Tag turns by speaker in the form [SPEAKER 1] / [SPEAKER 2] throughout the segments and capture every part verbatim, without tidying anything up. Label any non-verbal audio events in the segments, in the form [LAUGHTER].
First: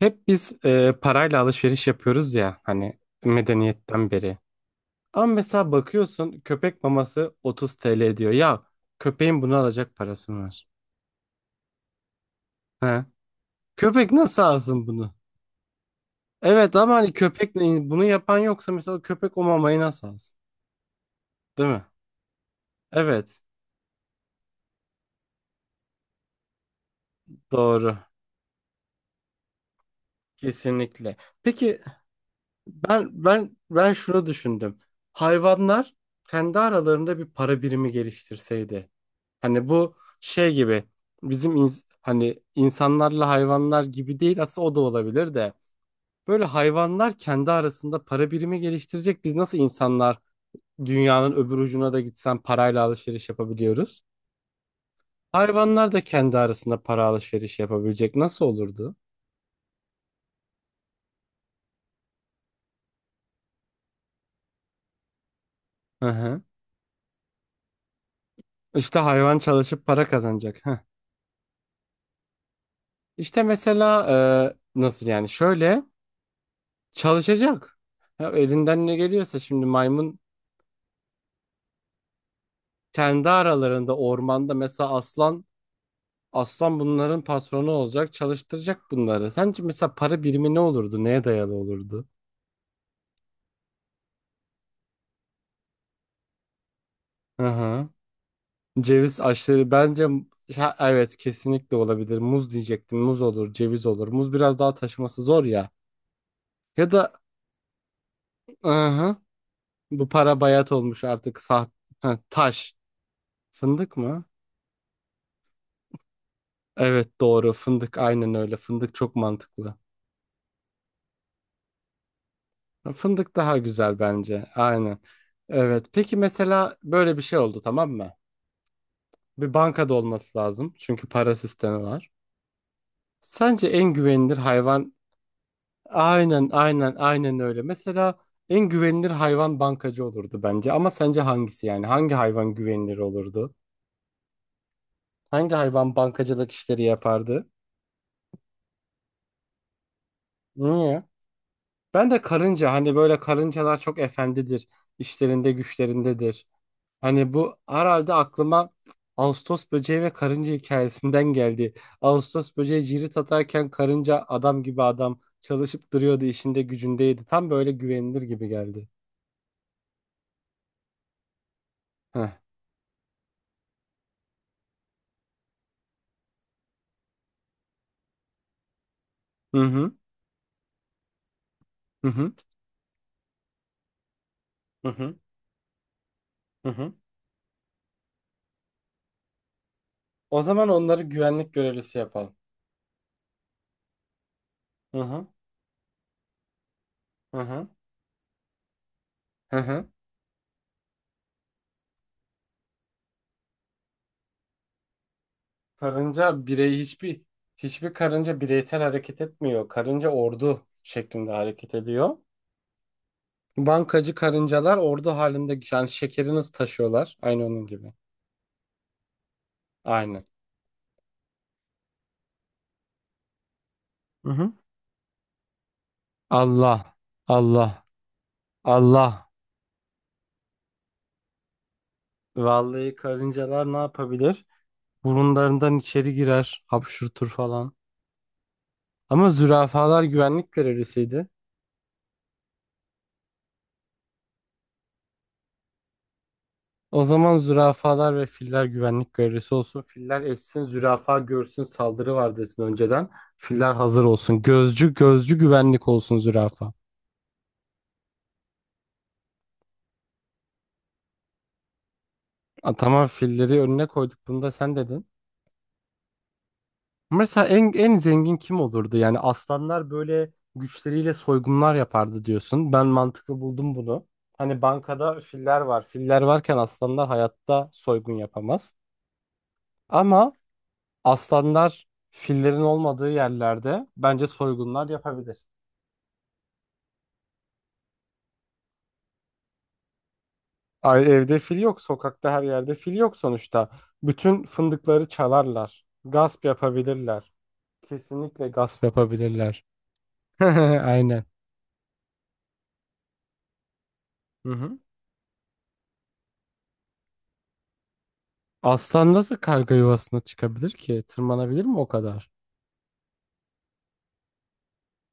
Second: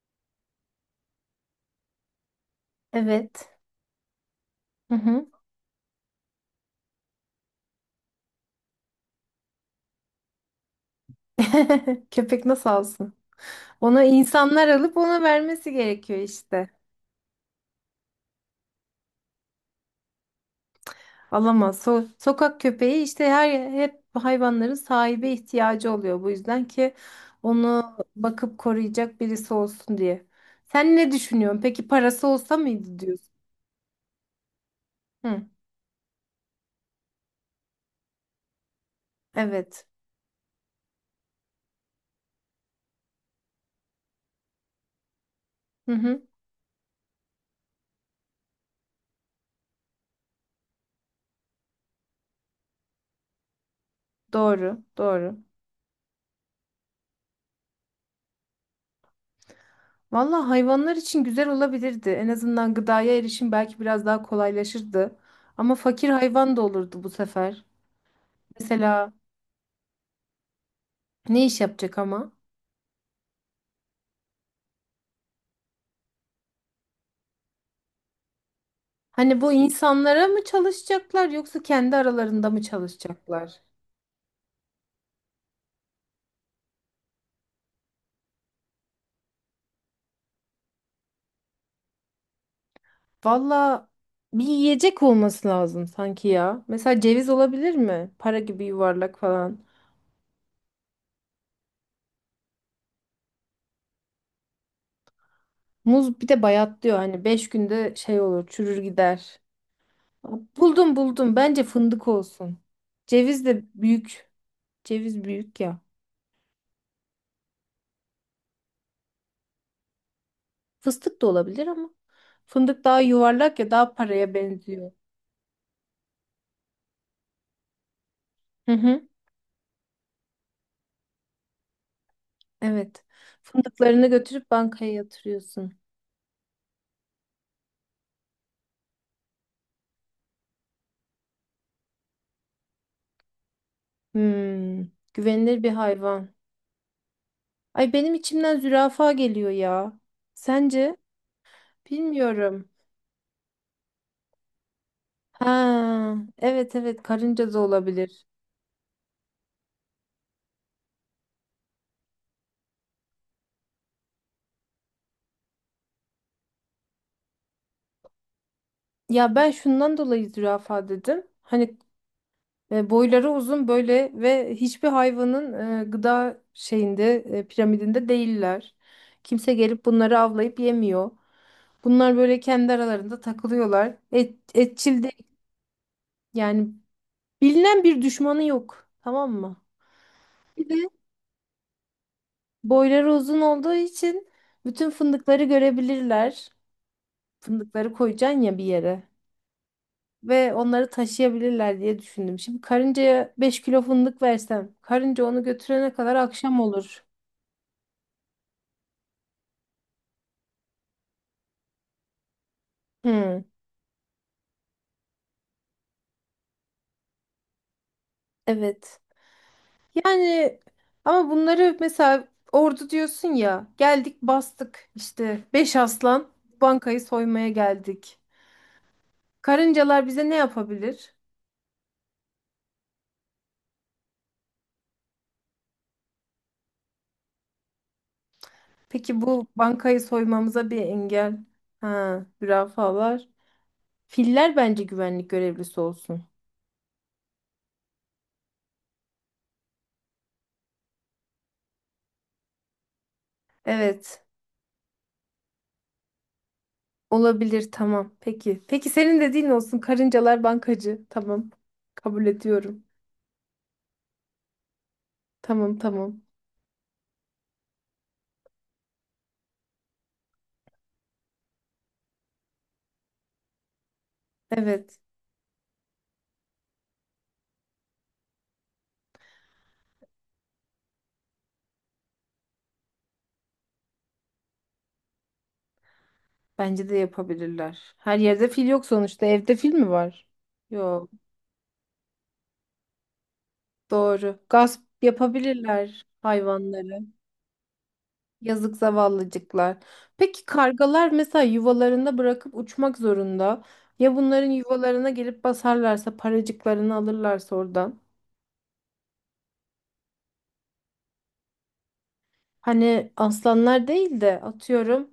[SPEAKER 1] Hep biz e, parayla alışveriş yapıyoruz ya hani
[SPEAKER 2] Evet.
[SPEAKER 1] medeniyetten beri.
[SPEAKER 2] Hı
[SPEAKER 1] Ama
[SPEAKER 2] hı.
[SPEAKER 1] mesela bakıyorsun köpek maması otuz T L diyor. Ya köpeğin bunu alacak parası mı var?
[SPEAKER 2] [LAUGHS] Köpek nasıl
[SPEAKER 1] He?
[SPEAKER 2] alsın? Ona
[SPEAKER 1] Köpek nasıl
[SPEAKER 2] insanlar
[SPEAKER 1] alsın
[SPEAKER 2] alıp
[SPEAKER 1] bunu?
[SPEAKER 2] ona vermesi gerekiyor işte.
[SPEAKER 1] Evet ama hani köpek bunu yapan yoksa mesela köpek o mamayı nasıl alsın? Değil
[SPEAKER 2] Alamaz.
[SPEAKER 1] mi?
[SPEAKER 2] So- sokak köpeği işte
[SPEAKER 1] Evet,
[SPEAKER 2] her hep hayvanların sahibi ihtiyacı oluyor. Bu yüzden ki onu
[SPEAKER 1] doğru,
[SPEAKER 2] bakıp koruyacak birisi olsun diye. Sen ne
[SPEAKER 1] kesinlikle.
[SPEAKER 2] düşünüyorsun?
[SPEAKER 1] Peki.
[SPEAKER 2] Peki parası olsa mıydı
[SPEAKER 1] Ben
[SPEAKER 2] diyorsun?
[SPEAKER 1] ben ben şunu düşündüm.
[SPEAKER 2] Hı.
[SPEAKER 1] Hayvanlar kendi aralarında bir para birimi geliştirseydi. Hani
[SPEAKER 2] Evet.
[SPEAKER 1] bu şey gibi bizim ins- hani insanlarla hayvanlar gibi değil, aslında o da olabilir de
[SPEAKER 2] Hı hı.
[SPEAKER 1] böyle hayvanlar kendi arasında para birimi geliştirecek. Biz nasıl insanlar dünyanın öbür ucuna da gitsen parayla alışveriş yapabiliyoruz?
[SPEAKER 2] Doğru. Doğru.
[SPEAKER 1] Hayvanlar da kendi arasında para alışverişi yapabilecek. Nasıl olurdu?
[SPEAKER 2] Valla hayvanlar için güzel olabilirdi. En azından gıdaya erişim belki biraz daha kolaylaşırdı. Ama
[SPEAKER 1] Hı
[SPEAKER 2] fakir
[SPEAKER 1] hı.
[SPEAKER 2] hayvan da olurdu bu sefer.
[SPEAKER 1] İşte
[SPEAKER 2] Mesela
[SPEAKER 1] hayvan çalışıp para kazanacak. [LAUGHS]
[SPEAKER 2] ne iş yapacak ama?
[SPEAKER 1] İşte mesela e, nasıl yani şöyle çalışacak. Ya elinden ne geliyorsa
[SPEAKER 2] Hani bu
[SPEAKER 1] şimdi maymun
[SPEAKER 2] insanlara mı çalışacaklar yoksa kendi aralarında mı
[SPEAKER 1] kendi
[SPEAKER 2] çalışacaklar?
[SPEAKER 1] aralarında ormanda mesela aslan aslan bunların patronu olacak, çalıştıracak bunları. Sence mesela para birimi ne olurdu? Neye dayalı olurdu?
[SPEAKER 2] Valla bir yiyecek olması lazım sanki ya. Mesela ceviz
[SPEAKER 1] Hı
[SPEAKER 2] olabilir
[SPEAKER 1] hı.
[SPEAKER 2] mi? Para gibi yuvarlak
[SPEAKER 1] Ceviz
[SPEAKER 2] falan.
[SPEAKER 1] aşırı bence. Ha, evet, kesinlikle olabilir. Muz diyecektim. Muz olur, ceviz olur. Muz biraz daha taşıması zor ya.
[SPEAKER 2] Muz bir de
[SPEAKER 1] Ya
[SPEAKER 2] bayatlıyor
[SPEAKER 1] da
[SPEAKER 2] hani beş günde şey olur,
[SPEAKER 1] hı
[SPEAKER 2] çürür
[SPEAKER 1] hı.
[SPEAKER 2] gider.
[SPEAKER 1] Bu para bayat
[SPEAKER 2] Buldum
[SPEAKER 1] olmuş
[SPEAKER 2] buldum,
[SPEAKER 1] artık
[SPEAKER 2] bence
[SPEAKER 1] sah.
[SPEAKER 2] fındık
[SPEAKER 1] Ha,
[SPEAKER 2] olsun.
[SPEAKER 1] taş.
[SPEAKER 2] Ceviz de
[SPEAKER 1] Fındık mı?
[SPEAKER 2] büyük. Ceviz büyük ya.
[SPEAKER 1] Evet, doğru fındık, aynen öyle, fındık çok mantıklı.
[SPEAKER 2] Fıstık da olabilir ama. Fındık daha
[SPEAKER 1] Fındık
[SPEAKER 2] yuvarlak
[SPEAKER 1] daha
[SPEAKER 2] ya, daha
[SPEAKER 1] güzel
[SPEAKER 2] paraya
[SPEAKER 1] bence,
[SPEAKER 2] benziyor.
[SPEAKER 1] aynen. Evet, peki mesela böyle bir şey oldu, tamam mı?
[SPEAKER 2] Hı hı.
[SPEAKER 1] Bir bankada olması lazım çünkü para sistemi var.
[SPEAKER 2] Evet.
[SPEAKER 1] Sence en
[SPEAKER 2] Fındıklarını
[SPEAKER 1] güvenilir
[SPEAKER 2] götürüp bankaya
[SPEAKER 1] hayvan?
[SPEAKER 2] yatırıyorsun.
[SPEAKER 1] Aynen, aynen, aynen öyle. Mesela en güvenilir hayvan bankacı olurdu bence ama sence hangisi, yani hangi hayvan güvenilir olurdu?
[SPEAKER 2] Hmm,
[SPEAKER 1] Hangi
[SPEAKER 2] güvenilir bir
[SPEAKER 1] hayvan
[SPEAKER 2] hayvan.
[SPEAKER 1] bankacılık işleri yapardı?
[SPEAKER 2] Ay, benim içimden zürafa geliyor ya. Sence?
[SPEAKER 1] Niye? Ben de
[SPEAKER 2] Bilmiyorum.
[SPEAKER 1] karınca, hani böyle karıncalar çok efendidir. İşlerinde
[SPEAKER 2] Ha,
[SPEAKER 1] güçlerindedir.
[SPEAKER 2] evet evet,
[SPEAKER 1] Hani
[SPEAKER 2] karınca
[SPEAKER 1] bu
[SPEAKER 2] da
[SPEAKER 1] herhalde
[SPEAKER 2] olabilir.
[SPEAKER 1] aklıma Ağustos böceği ve karınca hikayesinden geldi. Ağustos böceği cirit atarken karınca adam gibi adam çalışıp duruyordu, işinde gücündeydi. Tam böyle güvenilir gibi geldi.
[SPEAKER 2] Ya ben şundan dolayı zürafa dedim. Hani
[SPEAKER 1] Heh.
[SPEAKER 2] e, boyları uzun böyle ve hiçbir hayvanın e, gıda şeyinde e, piramidinde değiller. Kimse
[SPEAKER 1] Hı
[SPEAKER 2] gelip
[SPEAKER 1] hı.
[SPEAKER 2] bunları avlayıp yemiyor.
[SPEAKER 1] Hı
[SPEAKER 2] Bunlar
[SPEAKER 1] hı.
[SPEAKER 2] böyle kendi aralarında takılıyorlar. Et,
[SPEAKER 1] Hı
[SPEAKER 2] etçil
[SPEAKER 1] hı.
[SPEAKER 2] değil.
[SPEAKER 1] Hı
[SPEAKER 2] Yani
[SPEAKER 1] hı.
[SPEAKER 2] bilinen bir düşmanı yok. Tamam mı?
[SPEAKER 1] O
[SPEAKER 2] Bir
[SPEAKER 1] zaman
[SPEAKER 2] de
[SPEAKER 1] onları güvenlik görevlisi yapalım.
[SPEAKER 2] boyları uzun olduğu için bütün
[SPEAKER 1] Hı hı.
[SPEAKER 2] fındıkları görebilirler.
[SPEAKER 1] Hı hı.
[SPEAKER 2] Fındıkları koyacaksın ya bir yere.
[SPEAKER 1] Hı hı.
[SPEAKER 2] Ve onları taşıyabilirler diye düşündüm. Şimdi karıncaya beş kilo fındık versem, karınca onu götürene kadar
[SPEAKER 1] Karınca
[SPEAKER 2] akşam
[SPEAKER 1] birey
[SPEAKER 2] olur.
[SPEAKER 1] hiçbir hiçbir karınca bireysel hareket etmiyor. Karınca ordu şeklinde hareket ediyor.
[SPEAKER 2] Hmm,
[SPEAKER 1] Bankacı karıncalar ordu halinde, yani şekeri nasıl taşıyorlar? Aynı onun gibi.
[SPEAKER 2] evet.
[SPEAKER 1] Aynen.
[SPEAKER 2] Yani ama bunları mesela ordu diyorsun ya. Geldik
[SPEAKER 1] Hı hı.
[SPEAKER 2] bastık işte. Beş aslan
[SPEAKER 1] Allah,
[SPEAKER 2] bankayı soymaya
[SPEAKER 1] Allah,
[SPEAKER 2] geldik.
[SPEAKER 1] Allah.
[SPEAKER 2] Karıncalar bize ne yapabilir?
[SPEAKER 1] Vallahi karıncalar ne yapabilir? Burunlarından içeri girer, hapşurtur falan.
[SPEAKER 2] Peki
[SPEAKER 1] Ama
[SPEAKER 2] bu bankayı
[SPEAKER 1] zürafalar güvenlik
[SPEAKER 2] soymamıza bir
[SPEAKER 1] görevlisiydi.
[SPEAKER 2] engel. Ha, zürafalar. Filler bence güvenlik görevlisi olsun.
[SPEAKER 1] O zaman zürafalar ve filler güvenlik görevlisi olsun. Filler essin, zürafa görsün, saldırı var desin önceden. Filler hazır
[SPEAKER 2] Evet.
[SPEAKER 1] olsun. Gözcü, gözcü güvenlik olsun zürafa.
[SPEAKER 2] Olabilir, tamam. Peki. Peki, senin dediğin olsun. Karıncalar bankacı. Tamam. Kabul
[SPEAKER 1] A,
[SPEAKER 2] ediyorum.
[SPEAKER 1] tamam, filleri önüne koyduk. Bunu da sen dedin.
[SPEAKER 2] Tamam, tamam.
[SPEAKER 1] Mesela en, en zengin kim olurdu? Yani aslanlar böyle güçleriyle soygunlar yapardı diyorsun. Ben mantıklı buldum bunu. Hani
[SPEAKER 2] Evet.
[SPEAKER 1] bankada filler var. Filler varken aslanlar hayatta soygun yapamaz. Ama aslanlar fillerin olmadığı yerlerde bence soygunlar yapabilir.
[SPEAKER 2] Bence de yapabilirler. Her yerde fil yok sonuçta. Evde fil mi var? Yok.
[SPEAKER 1] Ay, evde fil yok, sokakta her yerde fil yok sonuçta.
[SPEAKER 2] Doğru.
[SPEAKER 1] Bütün
[SPEAKER 2] Gasp
[SPEAKER 1] fındıkları çalarlar.
[SPEAKER 2] yapabilirler
[SPEAKER 1] Gasp
[SPEAKER 2] hayvanları.
[SPEAKER 1] yapabilirler. Kesinlikle
[SPEAKER 2] Yazık
[SPEAKER 1] gasp yapabilirler.
[SPEAKER 2] zavallıcıklar.
[SPEAKER 1] [LAUGHS]
[SPEAKER 2] Peki kargalar
[SPEAKER 1] Aynen.
[SPEAKER 2] mesela yuvalarında bırakıp uçmak zorunda. Ya bunların
[SPEAKER 1] Hı hı.
[SPEAKER 2] yuvalarına gelip basarlarsa, paracıklarını alırlarsa oradan.
[SPEAKER 1] Aslan nasıl karga yuvasına çıkabilir ki? Tırmanabilir mi o kadar?
[SPEAKER 2] Hani aslanlar değil de atıyorum.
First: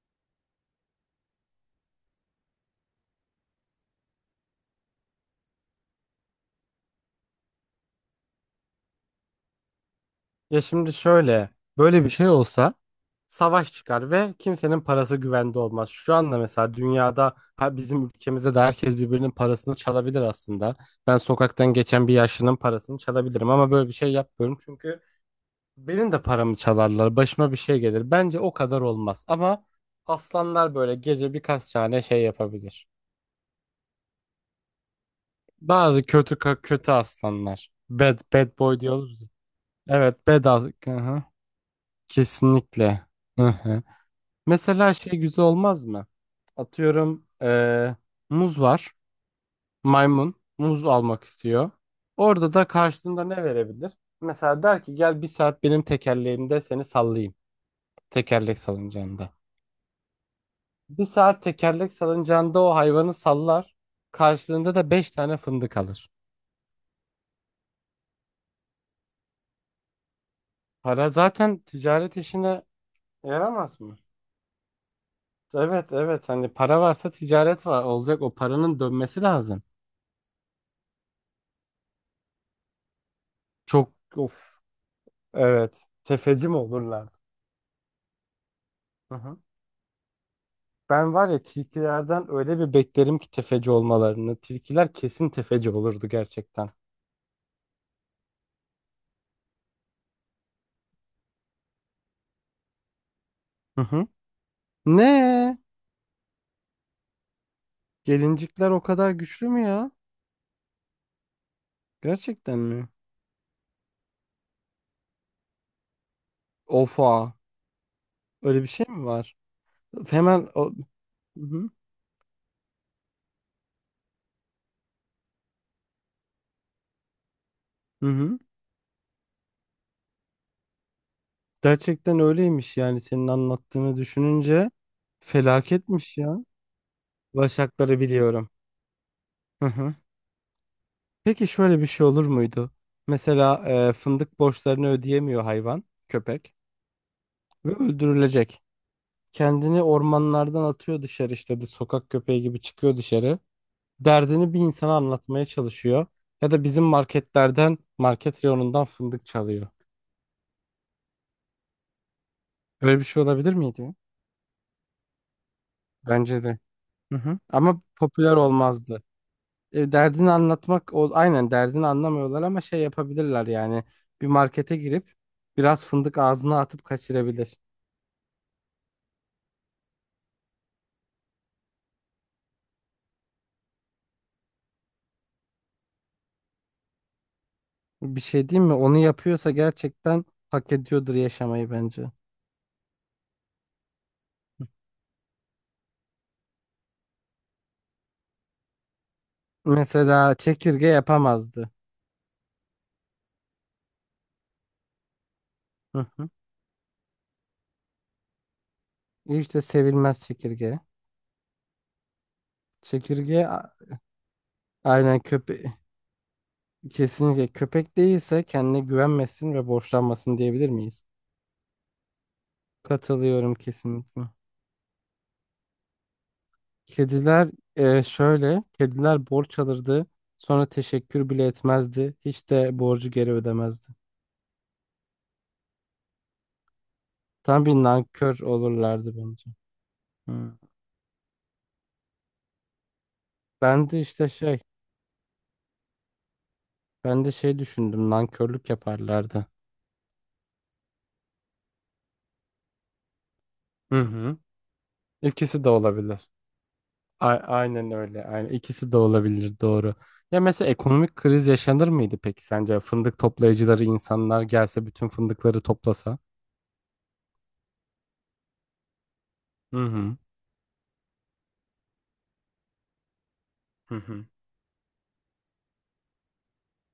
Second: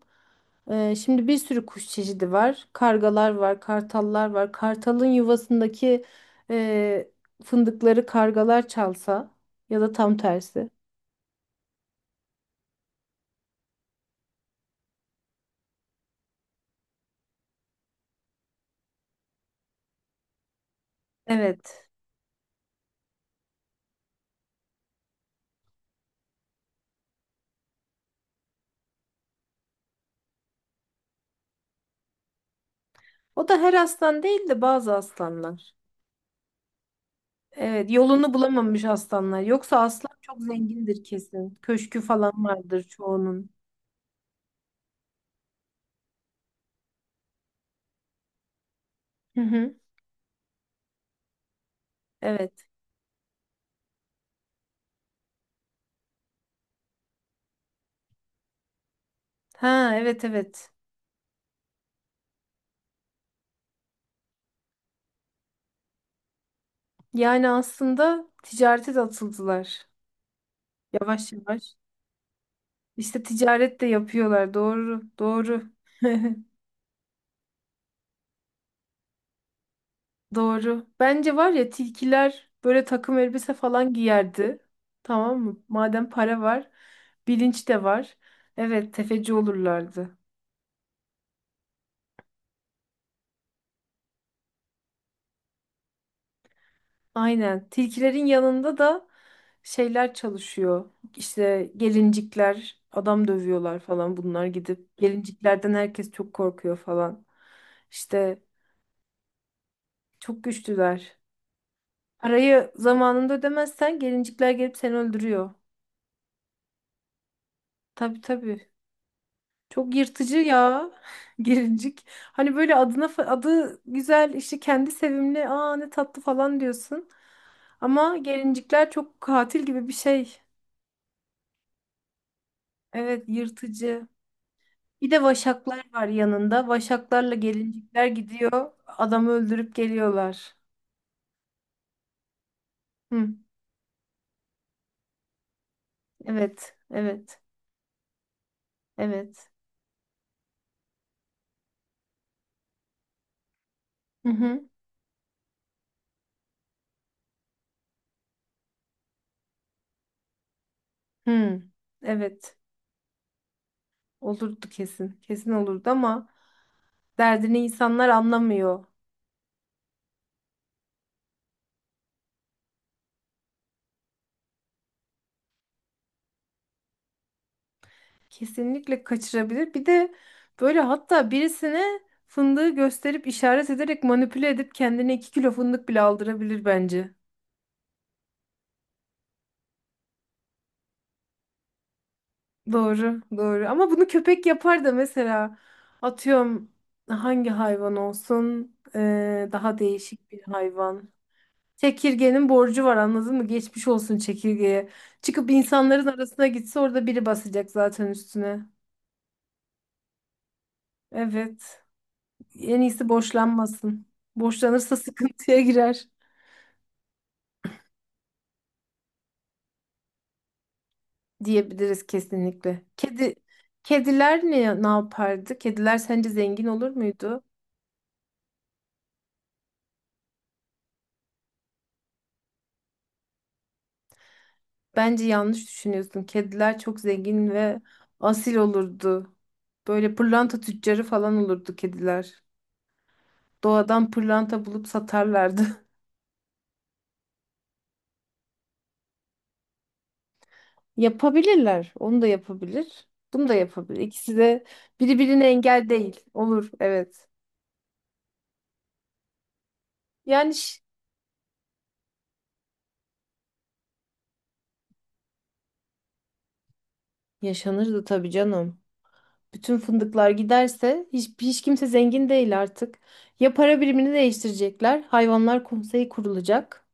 [SPEAKER 2] e, Şimdi bir sürü kuş çeşidi var. Kargalar var, kartallar var. Kartalın yuvasındaki e, fındıkları kargalar çalsa, ya da tam
[SPEAKER 1] Ya
[SPEAKER 2] tersi.
[SPEAKER 1] şimdi şöyle, böyle bir şey olsa savaş çıkar ve kimsenin parası güvende olmaz. Şu anda mesela dünyada ha bizim ülkemizde de herkes birbirinin parasını çalabilir aslında. Ben sokaktan
[SPEAKER 2] Evet.
[SPEAKER 1] geçen bir yaşlının parasını çalabilirim ama böyle bir şey yapmıyorum çünkü benim de paramı çalarlar, başıma bir şey gelir. Bence o kadar olmaz ama aslanlar böyle gece birkaç tane şey yapabilir.
[SPEAKER 2] O da her aslan değil de bazı aslanlar.
[SPEAKER 1] Bazı kötü kötü aslanlar.
[SPEAKER 2] Evet,
[SPEAKER 1] Bad
[SPEAKER 2] yolunu
[SPEAKER 1] bad boy
[SPEAKER 2] bulamamış
[SPEAKER 1] diyoruz.
[SPEAKER 2] aslanlar. Yoksa aslan
[SPEAKER 1] Evet,
[SPEAKER 2] çok
[SPEAKER 1] bedava.
[SPEAKER 2] zengindir
[SPEAKER 1] Hı.
[SPEAKER 2] kesin. Köşkü falan vardır
[SPEAKER 1] Kesinlikle.
[SPEAKER 2] çoğunun.
[SPEAKER 1] Hı-hı. Mesela şey güzel olmaz mı? Atıyorum eee, muz var.
[SPEAKER 2] Hı hı.
[SPEAKER 1] Maymun muz almak istiyor. Orada da
[SPEAKER 2] Evet.
[SPEAKER 1] karşılığında ne verebilir? Mesela der ki gel bir saat benim tekerleğimde seni sallayayım. Tekerlek salıncağında.
[SPEAKER 2] Ha, evet evet.
[SPEAKER 1] Bir saat tekerlek salıncağında o hayvanı sallar. Karşılığında da beş tane fındık alır.
[SPEAKER 2] Yani aslında ticarete de atıldılar.
[SPEAKER 1] Para
[SPEAKER 2] Yavaş
[SPEAKER 1] zaten
[SPEAKER 2] yavaş.
[SPEAKER 1] ticaret işine
[SPEAKER 2] İşte
[SPEAKER 1] yaramaz
[SPEAKER 2] ticaret de
[SPEAKER 1] mı?
[SPEAKER 2] yapıyorlar. Doğru, doğru.
[SPEAKER 1] Evet, evet,
[SPEAKER 2] [LAUGHS]
[SPEAKER 1] hani para varsa ticaret var olacak, o paranın dönmesi lazım.
[SPEAKER 2] Doğru. Bence var ya, tilkiler böyle takım elbise
[SPEAKER 1] Çok.
[SPEAKER 2] falan giyerdi.
[SPEAKER 1] Of.
[SPEAKER 2] Tamam mı?
[SPEAKER 1] Evet,
[SPEAKER 2] Madem para
[SPEAKER 1] tefeci mi
[SPEAKER 2] var,
[SPEAKER 1] olurlar?
[SPEAKER 2] bilinç de var. Evet,
[SPEAKER 1] Hı
[SPEAKER 2] tefeci
[SPEAKER 1] hı.
[SPEAKER 2] olurlardı.
[SPEAKER 1] Ben var ya tilkilerden öyle bir beklerim ki tefeci olmalarını. Tilkiler kesin tefeci olurdu gerçekten.
[SPEAKER 2] Aynen. Tilkilerin yanında da şeyler çalışıyor. İşte gelincikler, adam dövüyorlar
[SPEAKER 1] Hı hı.
[SPEAKER 2] falan bunlar gidip.
[SPEAKER 1] Ne?
[SPEAKER 2] Gelinciklerden herkes çok korkuyor falan. İşte
[SPEAKER 1] Gelincikler o kadar güçlü mü ya?
[SPEAKER 2] çok güçlüler.
[SPEAKER 1] Gerçekten
[SPEAKER 2] Parayı
[SPEAKER 1] mi?
[SPEAKER 2] zamanında ödemezsen gelincikler gelip seni öldürüyor.
[SPEAKER 1] Ofa.
[SPEAKER 2] Tabii
[SPEAKER 1] Öyle bir
[SPEAKER 2] tabii.
[SPEAKER 1] şey mi var?
[SPEAKER 2] Çok yırtıcı
[SPEAKER 1] Hemen o...
[SPEAKER 2] ya. [LAUGHS]
[SPEAKER 1] Hı hı.
[SPEAKER 2] Gelincik. Hani böyle adına fa- adı güzel, işte kendi sevimli. Aa, ne tatlı falan diyorsun.
[SPEAKER 1] Hı
[SPEAKER 2] Ama
[SPEAKER 1] hı.
[SPEAKER 2] gelincikler çok katil gibi bir şey.
[SPEAKER 1] Gerçekten öyleymiş yani
[SPEAKER 2] Evet,
[SPEAKER 1] senin anlattığını
[SPEAKER 2] yırtıcı.
[SPEAKER 1] düşününce
[SPEAKER 2] Bir de vaşaklar var
[SPEAKER 1] felaketmiş ya.
[SPEAKER 2] yanında. Vaşaklarla
[SPEAKER 1] Başakları
[SPEAKER 2] gelincikler
[SPEAKER 1] biliyorum.
[SPEAKER 2] gidiyor. Adamı
[SPEAKER 1] Hı
[SPEAKER 2] öldürüp
[SPEAKER 1] hı.
[SPEAKER 2] geliyorlar.
[SPEAKER 1] Peki şöyle bir şey olur muydu?
[SPEAKER 2] Hı,
[SPEAKER 1] Mesela e, fındık borçlarını ödeyemiyor hayvan, köpek
[SPEAKER 2] evet, evet,
[SPEAKER 1] ve öldürülecek.
[SPEAKER 2] evet.
[SPEAKER 1] Kendini ormanlardan atıyor dışarı, işte de sokak köpeği gibi çıkıyor dışarı.
[SPEAKER 2] Hı
[SPEAKER 1] Derdini bir
[SPEAKER 2] hı,
[SPEAKER 1] insana anlatmaya çalışıyor. Ya da bizim marketlerden, market reyonundan fındık çalıyor.
[SPEAKER 2] hı. Evet.
[SPEAKER 1] Böyle bir şey olabilir miydi?
[SPEAKER 2] Olurdu kesin. Kesin olurdu ama
[SPEAKER 1] Bence de. Hı hı.
[SPEAKER 2] derdini
[SPEAKER 1] Ama
[SPEAKER 2] insanlar
[SPEAKER 1] popüler
[SPEAKER 2] anlamıyor.
[SPEAKER 1] olmazdı. E, derdini anlatmak, o, aynen, derdini anlamıyorlar ama şey yapabilirler yani. Bir markete girip biraz fındık ağzına atıp kaçırabilir.
[SPEAKER 2] Kesinlikle kaçırabilir. Bir de böyle hatta birisine fındığı gösterip işaret ederek manipüle edip kendine iki kilo fındık bile aldırabilir bence.
[SPEAKER 1] Bir şey diyeyim mi? Onu yapıyorsa gerçekten hak ediyordur yaşamayı bence.
[SPEAKER 2] Doğru, doğru. Ama bunu köpek yapar da mesela atıyorum hangi hayvan olsun? Ee, daha değişik
[SPEAKER 1] Mesela
[SPEAKER 2] bir
[SPEAKER 1] çekirge
[SPEAKER 2] hayvan.
[SPEAKER 1] yapamazdı.
[SPEAKER 2] Çekirgenin borcu var, anladın mı? Geçmiş olsun çekirgeye. Çıkıp
[SPEAKER 1] Hı
[SPEAKER 2] insanların
[SPEAKER 1] hı.
[SPEAKER 2] arasına gitse, orada biri basacak zaten üstüne.
[SPEAKER 1] İşte sevilmez çekirge.
[SPEAKER 2] Evet. En iyisi
[SPEAKER 1] Çekirge a-
[SPEAKER 2] borçlanmasın. Borçlanırsa
[SPEAKER 1] aynen köpe
[SPEAKER 2] sıkıntıya girer
[SPEAKER 1] kesinlikle köpek değilse kendine güvenmesin ve borçlanmasın, diyebilir miyiz?
[SPEAKER 2] diyebiliriz kesinlikle. Kedi,
[SPEAKER 1] Katılıyorum kesinlikle.
[SPEAKER 2] kediler ne, ne yapardı? Kediler sence zengin olur muydu?
[SPEAKER 1] Kediler e, şöyle kediler borç alırdı, sonra teşekkür bile etmezdi, hiç de borcu geri ödemezdi.
[SPEAKER 2] Bence yanlış düşünüyorsun. Kediler çok zengin
[SPEAKER 1] Tam bir
[SPEAKER 2] ve
[SPEAKER 1] nankör
[SPEAKER 2] asil
[SPEAKER 1] olurlardı
[SPEAKER 2] olurdu.
[SPEAKER 1] bence.
[SPEAKER 2] Böyle
[SPEAKER 1] Hı.
[SPEAKER 2] pırlanta tüccarı falan olurdu kediler.
[SPEAKER 1] Ben de
[SPEAKER 2] Doğadan
[SPEAKER 1] işte şey
[SPEAKER 2] pırlanta bulup satarlardı. [LAUGHS]
[SPEAKER 1] Ben de şey düşündüm, nankörlük yaparlardı.
[SPEAKER 2] Yapabilirler. Onu da yapabilir, bunu da yapabilir.
[SPEAKER 1] Hı
[SPEAKER 2] İkisi
[SPEAKER 1] hı.
[SPEAKER 2] de birbirine
[SPEAKER 1] İkisi de
[SPEAKER 2] engel değil.
[SPEAKER 1] olabilir.
[SPEAKER 2] Olur, evet.
[SPEAKER 1] A- aynen öyle. Aynen. İkisi de olabilir, doğru. Ya
[SPEAKER 2] Yani
[SPEAKER 1] mesela
[SPEAKER 2] ş-
[SPEAKER 1] ekonomik kriz yaşanır mıydı peki sence? Fındık toplayıcıları insanlar gelse bütün fındıkları toplasa.
[SPEAKER 2] Yaşanırdı tabii canım. Bütün
[SPEAKER 1] Hı hı.
[SPEAKER 2] fındıklar giderse hiç, hiç kimse zengin değil artık. Ya para
[SPEAKER 1] Hı
[SPEAKER 2] birimini
[SPEAKER 1] hı.
[SPEAKER 2] değiştirecekler, hayvanlar konseyi kurulacak.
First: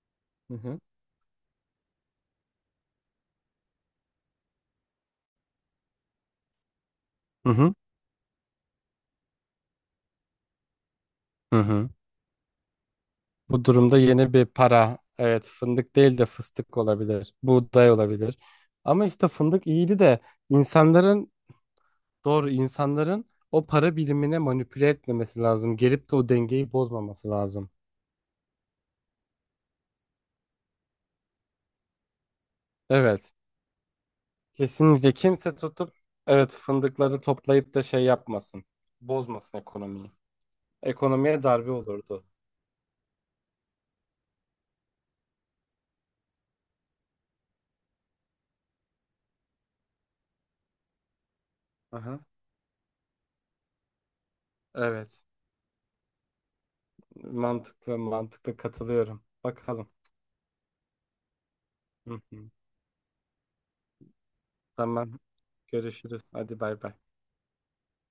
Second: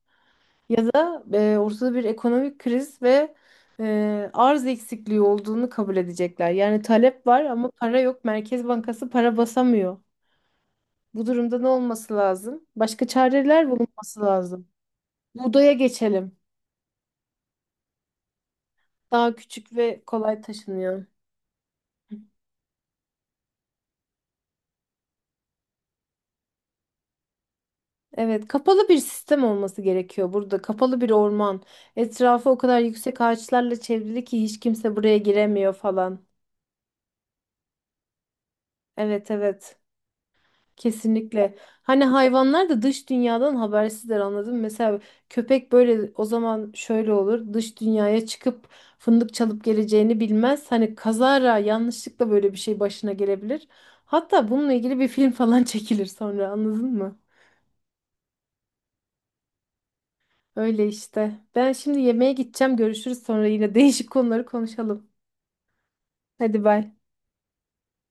[SPEAKER 1] Hı hı.
[SPEAKER 2] Ya da e, ortada bir ekonomik kriz ve e, arz eksikliği olduğunu kabul edecekler. Yani talep var
[SPEAKER 1] Hı
[SPEAKER 2] ama
[SPEAKER 1] hı.
[SPEAKER 2] para yok. Merkez Bankası para basamıyor. Bu durumda
[SPEAKER 1] Hı
[SPEAKER 2] ne
[SPEAKER 1] hı.
[SPEAKER 2] olması lazım? Başka
[SPEAKER 1] Bu
[SPEAKER 2] çareler
[SPEAKER 1] durumda
[SPEAKER 2] bulunması
[SPEAKER 1] yeni bir
[SPEAKER 2] lazım.
[SPEAKER 1] para. Evet,
[SPEAKER 2] Buğdaya
[SPEAKER 1] fındık değil de
[SPEAKER 2] geçelim.
[SPEAKER 1] fıstık olabilir. Buğday olabilir. Ama işte
[SPEAKER 2] Daha
[SPEAKER 1] fındık
[SPEAKER 2] küçük
[SPEAKER 1] iyiydi
[SPEAKER 2] ve
[SPEAKER 1] de
[SPEAKER 2] kolay taşınıyor.
[SPEAKER 1] insanların, doğru, insanların o para birimine manipüle etmemesi lazım. Gelip de o dengeyi bozmaması lazım.
[SPEAKER 2] Evet, kapalı bir sistem olması gerekiyor burada. Kapalı bir orman. Etrafı o kadar yüksek
[SPEAKER 1] Evet.
[SPEAKER 2] ağaçlarla çevrili ki hiç kimse
[SPEAKER 1] Kesinlikle
[SPEAKER 2] buraya
[SPEAKER 1] kimse
[SPEAKER 2] giremiyor
[SPEAKER 1] tutup,
[SPEAKER 2] falan.
[SPEAKER 1] evet, fındıkları toplayıp da şey yapmasın.
[SPEAKER 2] Evet,
[SPEAKER 1] Bozmasın
[SPEAKER 2] evet.
[SPEAKER 1] ekonomiyi. Ekonomiye
[SPEAKER 2] Kesinlikle.
[SPEAKER 1] darbe
[SPEAKER 2] Hani
[SPEAKER 1] olurdu.
[SPEAKER 2] hayvanlar da dış dünyadan habersizler, anladın mı? Mesela köpek böyle, o zaman şöyle olur. Dış dünyaya çıkıp fındık çalıp geleceğini bilmez. Hani kazara
[SPEAKER 1] Aha.
[SPEAKER 2] yanlışlıkla böyle bir şey başına gelebilir. Hatta bununla ilgili bir
[SPEAKER 1] Evet.
[SPEAKER 2] film falan [LAUGHS] çekilir sonra, anladın mı?
[SPEAKER 1] Mantıklı, mantıklı, katılıyorum. Bakalım.
[SPEAKER 2] Öyle işte. Ben şimdi
[SPEAKER 1] Hı
[SPEAKER 2] yemeğe
[SPEAKER 1] hı.
[SPEAKER 2] gideceğim. Görüşürüz, sonra yine değişik konuları konuşalım.
[SPEAKER 1] Tamam. Görüşürüz. Hadi
[SPEAKER 2] Hadi
[SPEAKER 1] bay
[SPEAKER 2] bay.
[SPEAKER 1] bay.